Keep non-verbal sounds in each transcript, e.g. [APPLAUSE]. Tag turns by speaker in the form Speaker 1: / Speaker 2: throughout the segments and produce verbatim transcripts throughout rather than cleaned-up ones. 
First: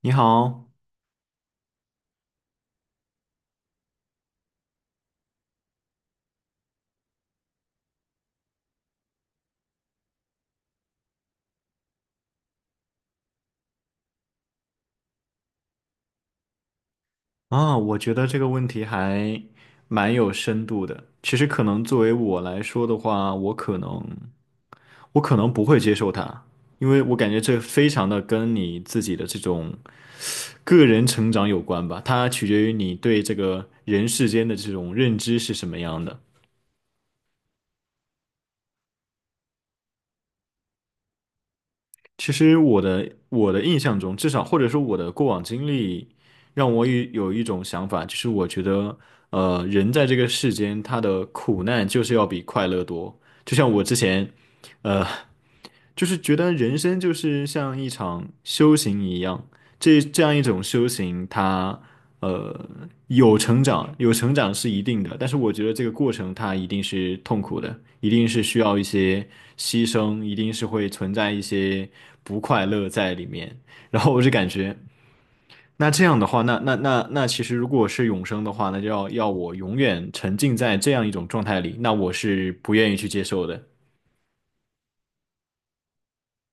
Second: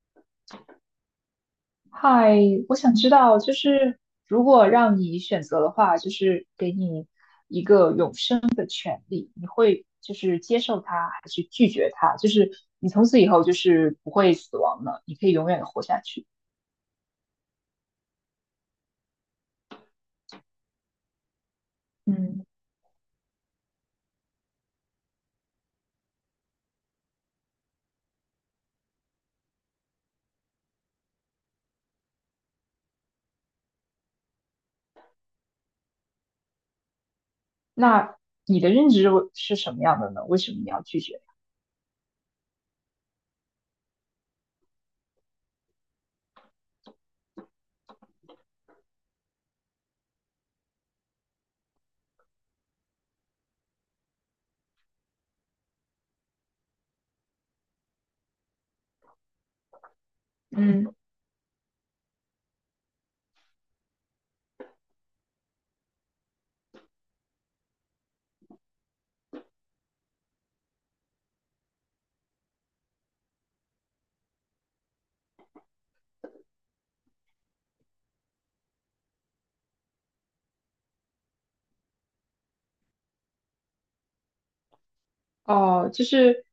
Speaker 1: 你好
Speaker 2: 嗨，我想知道，就是如果让你选择的话，就是给你一个永世权利，你会就是接受它，还是拒绝它？就是你从此以后就是不会死亡了，你可以永远的活下去。
Speaker 1: 啊，我觉得这个问题还蛮有深度的。其实可能作为我
Speaker 2: 嗯，
Speaker 1: 来说的话，我可能我可能不会接受它，因为我感觉这非常的跟你自己的这种个人成长有关吧，它取决于你对这个人世间的这种认知是什么样的。
Speaker 2: 那你的认知是什么样的呢？为什么你要拒绝？
Speaker 1: 其实我的我的印象中，至少或者说我的过往经历，让我有有一种想法，就是我觉得，呃，人在这个世间，他的苦难就是要比快乐多。就像我之前，呃，就是觉得人生就是像一场修行一样，这这样一种修
Speaker 2: 嗯。
Speaker 1: 行它，呃有成长，有成长是一定的，但是我觉得这个过程它一定是痛苦的，一定是需要一些牺牲，一定是会存在一些不快乐在里面。然后我就感觉，那这样的话，那那那那其实如果是永生的话，那就要要我永远沉浸在这样一种状态里，那我是不愿意去接受的。
Speaker 2: 哦，就是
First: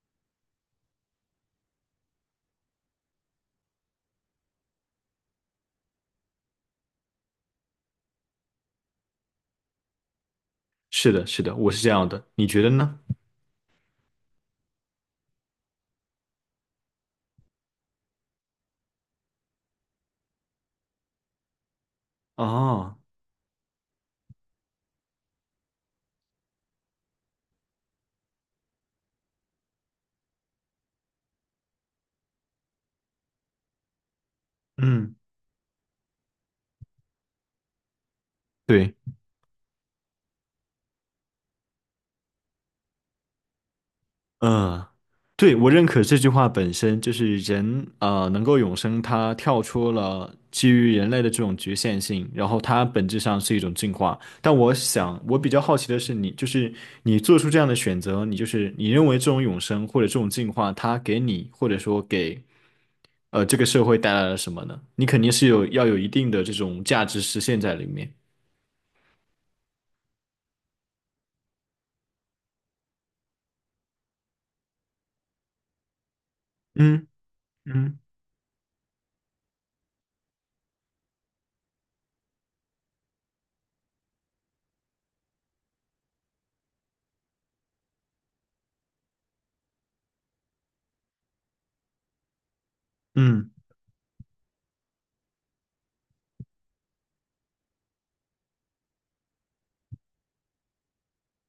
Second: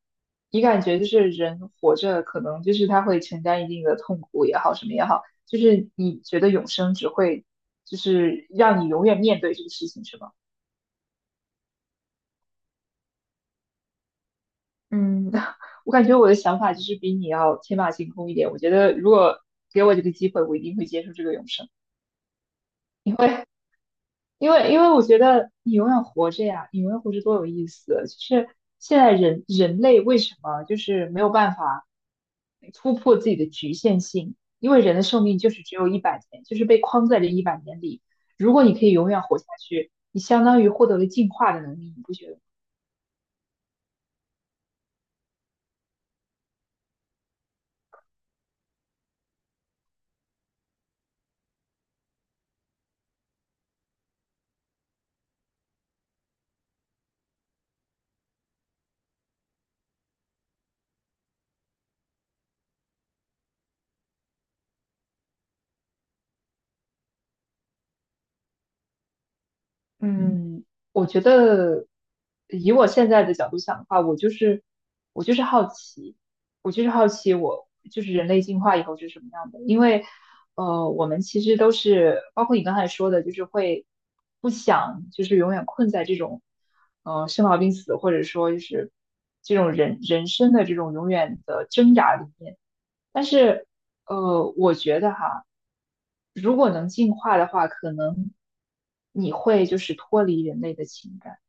Speaker 2: 你感觉就是人活着，可能就是他会承担一定的痛苦也好，什么也好，就是你觉得永生只会就是让你永远面对这个事情，是吗？
Speaker 1: 是的，是的，我是这样的，你觉得呢？
Speaker 2: 嗯，[LAUGHS] 我感觉我的想法就是比你要天马行空一点。我觉得如果给我这个机会，我一定会接受这个永生。
Speaker 1: 哦，
Speaker 2: 因为因为我觉得你永远活着呀，你永远活着多有意思。就是现在人人类为什么就是没有办法突破自己的局限性？因为人的
Speaker 1: 嗯。
Speaker 2: 寿命就是只有一百年，就是被框在这一百年里。如果你可以
Speaker 1: 对，
Speaker 2: 永远活下去，你相当于获得了进化的能力，你不觉得吗？
Speaker 1: 呃，对，我认可这句话本身就是人啊呃能够永生，它跳出了基于人类的这种局限性，然后它本质上是一种进化。但我想，我比较好奇的是你，就是你做出这样的选择，你就是你认为这种永生或者这种进化，它给你或者说给呃这个社会带来了什么呢？你肯定是有要有一定的这种价值实现在里面。
Speaker 2: 嗯，我觉得以我现在的角度想的话，我就是我就是好奇，我就是
Speaker 1: 嗯
Speaker 2: 好奇我，
Speaker 1: 嗯。
Speaker 2: 就是人类进化以后是什么样的。因为呃，我们其实都是，包括你刚才说的，就是会不想就是永远困在这种呃生老病死，或者说就是这种人人生的这种永远的挣扎里面。但
Speaker 1: 嗯。
Speaker 2: 是，呃，我觉得哈，如果能进化的话，可能你会就是脱离人类的情感，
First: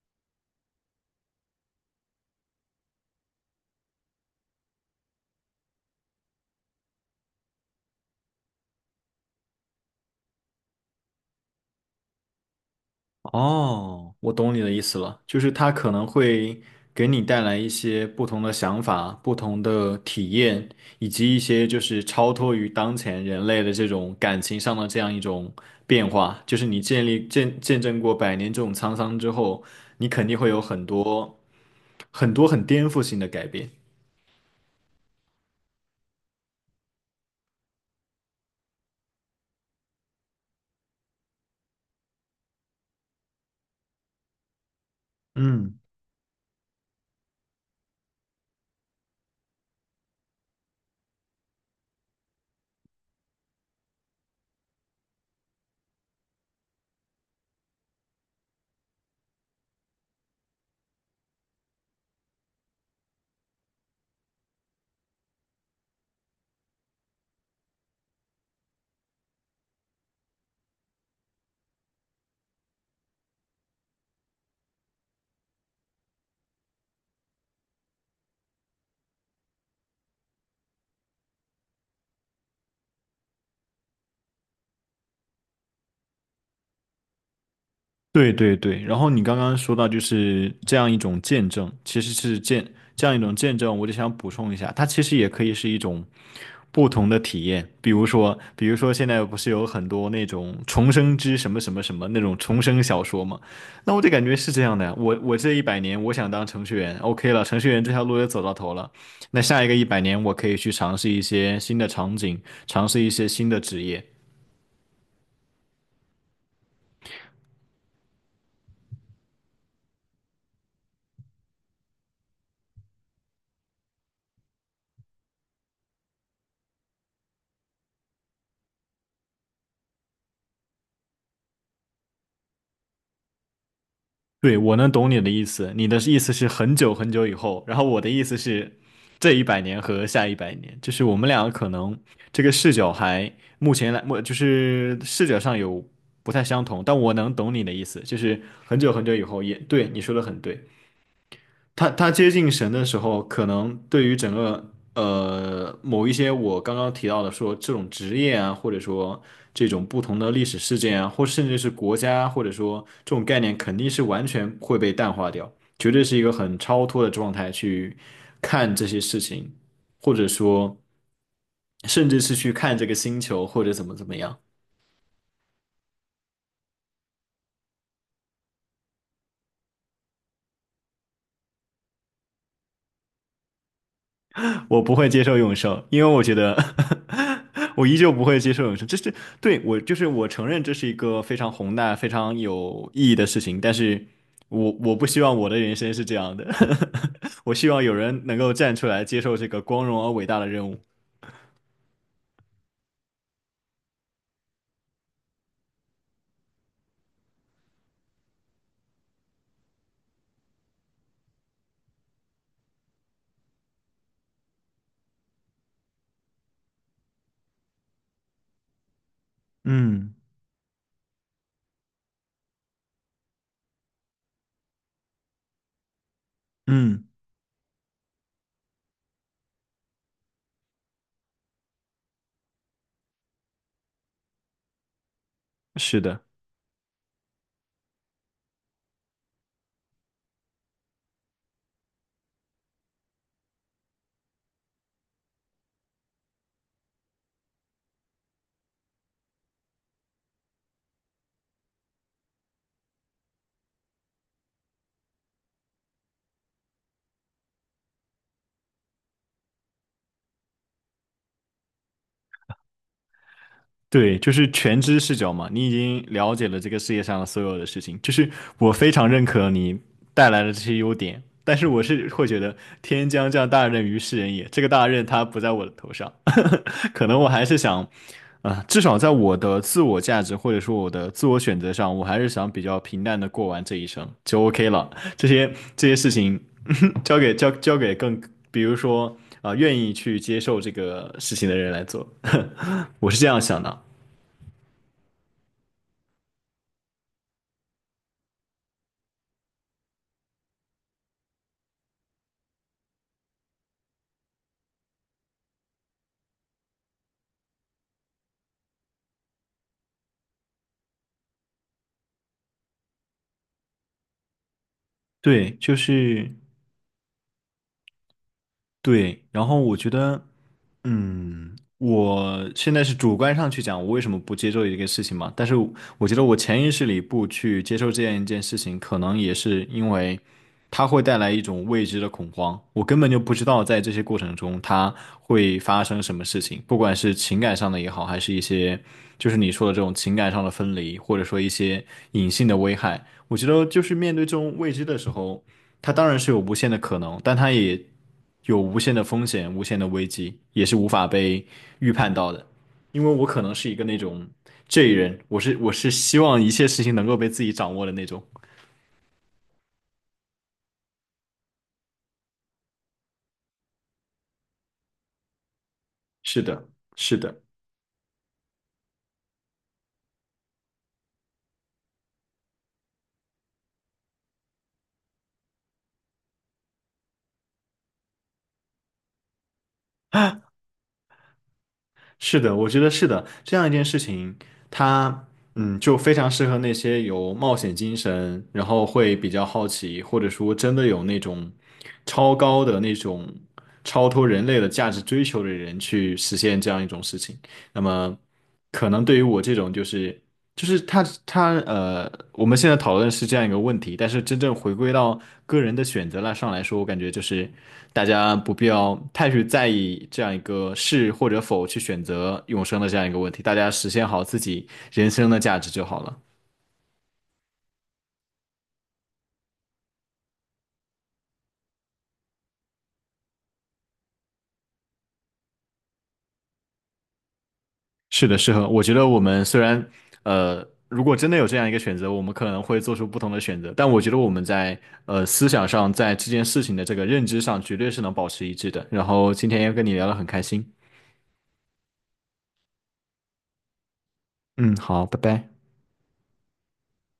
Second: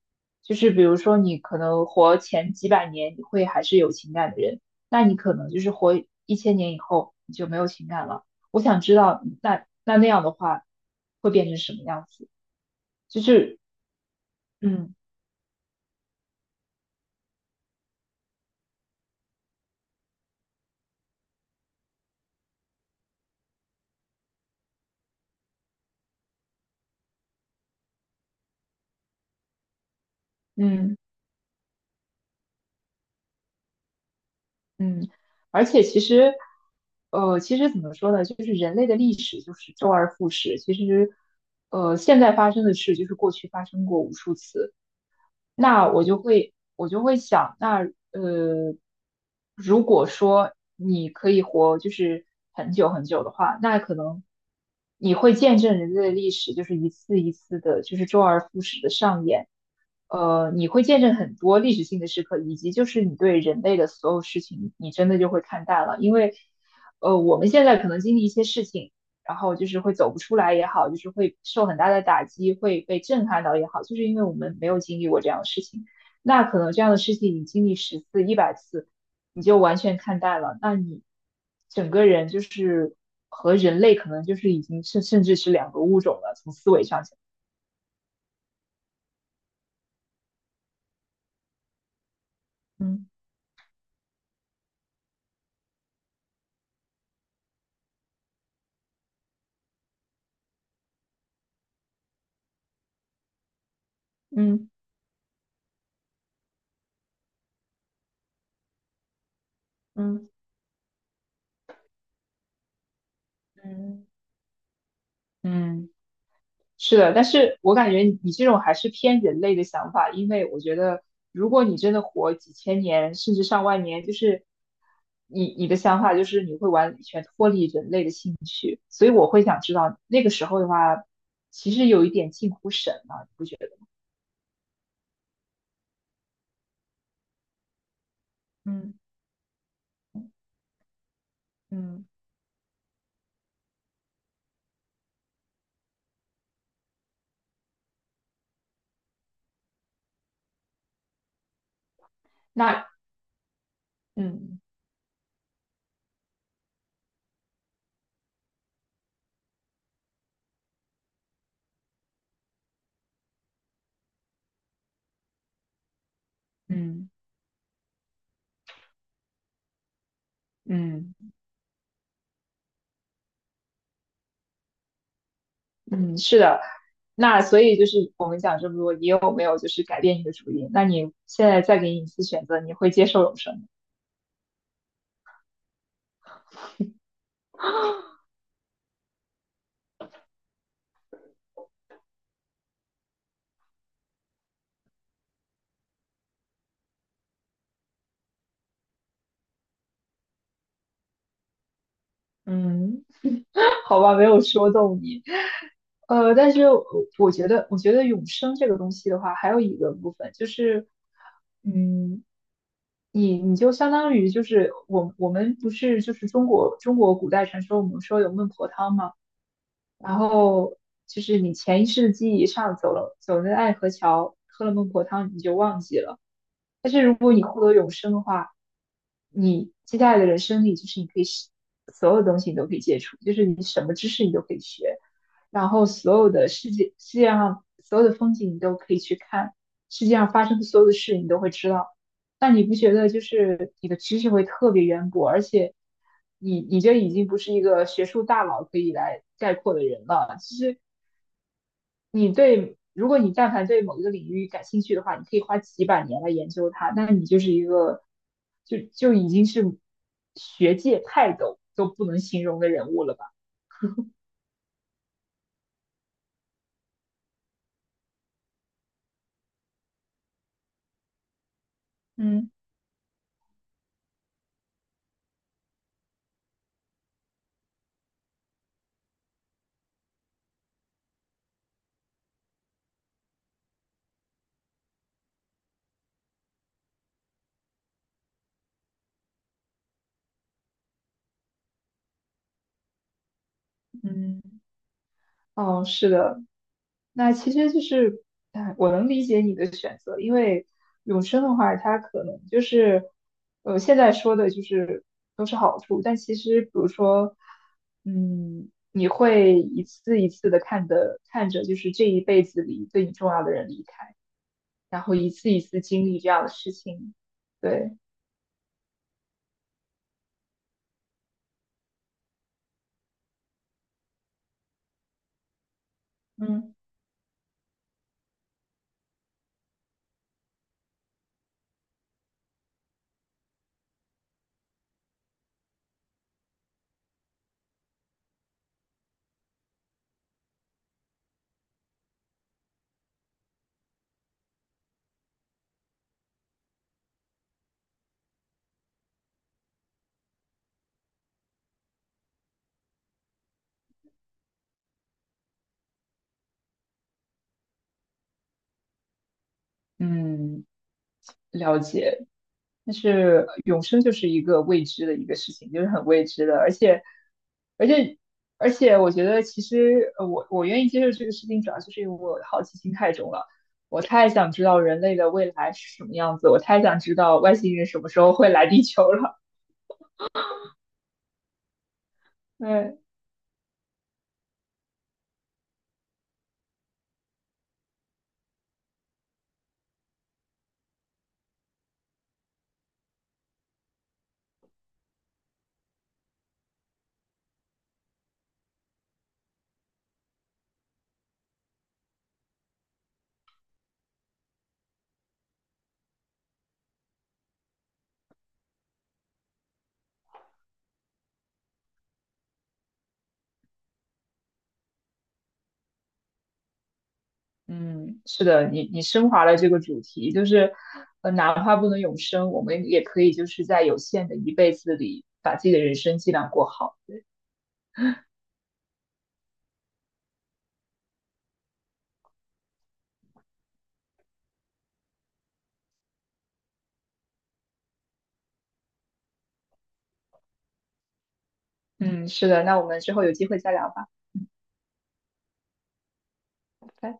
Speaker 2: 就是比如说你可能活前几百年，你会还是有情感的人，那你可能就是活一千年以后，你就没有情感了。我想知道，那那那样的话，会变成什么样子？就是，
Speaker 1: 哦，我懂你的意
Speaker 2: 嗯
Speaker 1: 思了，就是它可能会给你带来一些不同的想法、不同的体验，以及一些就是超脱于当前人类的这种感情上的这样一种变化。就是你建立见见证过百年这种沧桑之后，你肯定会有很
Speaker 2: 嗯。
Speaker 1: 多很多很颠覆性的改变。
Speaker 2: 嗯，而且其实，呃，其实怎么说呢，就是人类的历史就是周而复始。其实，呃，现在发生的事就是过去发生过无数次。
Speaker 1: 嗯。
Speaker 2: 那我就会，我就会想，那呃，如果说你可以活就是很久很久的话，那可能你会见证人类的历史就是一次一次的，就是周而复始的上演。呃，你会见证很多历史性的时刻，以及就是你对人类的所有事情，你真的就会看淡了。因为，呃，我们现在可能经历一些事情，然后就是会走不出来也好，就是会受很大的打击，会被震撼到也好，就是因为我们没有经历过这样的事情。那可能这样的事情你经历十次、一百次，你就完全看淡了。那你整个人就是和人类可能就是已经甚甚至是两个物种了，从思维上讲。
Speaker 1: 对对对，然后你刚刚说到就是这样一种见证，其实是见这
Speaker 2: 嗯
Speaker 1: 样一种见证，我就想补充一下，它其实也可以是一种不同的体验，比如说，比如说现在不是有很多那种重生之什么什么什么那种重生小说嘛，那我就感觉是这
Speaker 2: 嗯
Speaker 1: 样的呀，我我这一百年我想当程序员，OK 了，程序员这条路也走到头了，那下一个一百年
Speaker 2: 嗯。
Speaker 1: 我可以去尝试一些新的场景，尝试一些新的职业。
Speaker 2: 嗯。嗯，是的，但是我感觉你你这种还是偏人类的想法，因为我觉得如果你真的活几千年甚至上万年，就是你你的想法就是你会完全脱离人类的兴趣，所以我会想知道那个时候的话，其实有一点近乎神了，你不觉得吗？
Speaker 1: 对，我能懂你的意思，你的意思是很久很久以后，然后我的意思是
Speaker 2: 嗯
Speaker 1: 这一百年和下一百年，就是我们两个可能
Speaker 2: 嗯。
Speaker 1: 这个视角还目前来，我就是视角上有不太相同，但我能懂你的意思，就是很久很久以后也对，你说的很对。他他接近神的
Speaker 2: 那。
Speaker 1: 时候，可能对于整
Speaker 2: 嗯
Speaker 1: 个呃某一些我刚刚提到的说这种职业啊，或者说这种不同的历史事件啊，或甚至是国家，或者说这种概念，肯定是完全会被淡化掉，绝对是一个很超脱
Speaker 2: 嗯
Speaker 1: 的状态去看这些事情，或者说
Speaker 2: 嗯
Speaker 1: 甚至是去看这个星球或者怎么怎么样。
Speaker 2: 嗯，是的，那所以就是我们讲这么多，你有没有就是改变你的主意？那你现在再给你一次选择，你会接受永生吗？
Speaker 1: 我不会接受永生，因为我觉得 [LAUGHS] 我依旧不会接受永生。这是对我，就是我承认这是一个非常宏大、非常有意义的事情，但是我我不希望我的人生是这样的。[LAUGHS] 我希望有人能够站出来接受这个光荣而伟大的任务。
Speaker 2: 嗯，好吧，没有说动你。呃，但是我我觉得，我觉得永生这个东西的话，还有一个部分就是，嗯，你你就相当于就是我我们不是就是中国中国古代传说，我们说有孟婆汤嘛，
Speaker 1: 嗯
Speaker 2: 然后就是你前一世记忆上走了走了爱河桥，喝了孟婆汤，你就忘记了。但是
Speaker 1: 嗯，
Speaker 2: 如果你获得永生的话，你接下来的人生里，就是你可以是所有东西你都可以接触，就是你什么知识你都可以学，然后
Speaker 1: 是
Speaker 2: 所
Speaker 1: 的。
Speaker 2: 有的世界世界上所有的风景你都可以去看，世界上发生的所有的事你都会知道。但你不觉得就是你的知识会特别渊博，而且你你这已经不是一个学术大佬可以来概括的人了，其实。你对，如果你但凡对某一个领域感兴趣的话，你可以花几百年来研究它，那你就是一个就就已经是学界泰斗都不能形容的人物了吧？
Speaker 1: 对，就是全知视角嘛，你已经了解了这个世界上的所有的事情，就是我非常认可你带来的这些优点，但是我是会觉
Speaker 2: 嗯
Speaker 1: 得天将降大任于斯人也，这个大任它不在我的头上，[LAUGHS] 可能我还是想，啊、至少在我的自我价值或者说我的自我选择上，我还是想比较平淡的过完这一生就 OK 了，这些这些事情 [LAUGHS] 交给交交给更，比如说啊、愿意去接受这个事情的人来做，[LAUGHS] 我是这样想的啊。
Speaker 2: 嗯，哦，是的，那其实就是，哎，我能理解你的选择，因为永生的话，它可能就是，呃，现在说的就是都是好处，但其实比如说，嗯，你会一次一次的看的看着，就是这一辈子里对你重要的人离开，然后一次
Speaker 1: 对，
Speaker 2: 一
Speaker 1: 就
Speaker 2: 次经历这
Speaker 1: 是
Speaker 2: 样的事情，对，
Speaker 1: 对。然后我觉得，嗯，我现在是主观上去讲，我为什么不接受一个事情嘛？但是我我觉得我潜意
Speaker 2: 嗯。
Speaker 1: 识里不去接受这样一件事情，可能也是因为它会带来一种未知的恐慌。我根本就不知道在这些过程中它会发生什么事情，不管是情感上的也好，还是一些就是你说的这种情感上的分离，或者说一些隐性的危害。我觉得就是面对这种未知的时候。它当然是有无限的可能，但它也有无限的风险、无限的危机，也是无法被预判到的。因为我可能是一个那种 J 人，我是我是希望一切事情能够被自己掌握的那种。
Speaker 2: 嗯。了解，但是呃永生就是一个未知的一个事情，就是很未
Speaker 1: 是
Speaker 2: 知的，
Speaker 1: 的，
Speaker 2: 而且，
Speaker 1: 是的，
Speaker 2: 而且，而且，我觉得其实呃我我愿意接受这个事情，主要就是因为我好奇心太重了，我太想知道人类的未来是什么样子，我太想知道外星人什么时候会来地球了。[LAUGHS]
Speaker 1: 是的，我觉得
Speaker 2: 对，
Speaker 1: 是的。这样一件事情，它嗯就非常适合那些有冒险精神，然后会比较好奇，或者说真的有那种超高的那种超脱人类的价值追求的人去实现这样一种事情。那么，可能对于我这种就是就是他他呃，我们现在讨论是这样一个问题，但是真正回归到个人的选择了上来说，我感觉就是大家不必要太去在意这样一个是或者否去选择永生的这样一个问题，大家实现好自己人生的价值就好了。
Speaker 2: 嗯，是的，你你升华了这个主题，就是呃，哪怕不能永生，我们也可以就是在有限的一辈子里，把自己的人生尽量过好。
Speaker 1: 是的，是的，我觉得我们虽然，呃，如果真的有这样一个选择，我们可能会做出不同的选择，但我觉得我们在呃思想上，在这件事情的这个认知上，绝对是能保持一致的。然后今天也跟你聊得很开心，
Speaker 2: 嗯，是的，那我们之后有机会再聊吧，
Speaker 1: 嗯，好，拜拜。
Speaker 2: 拜拜。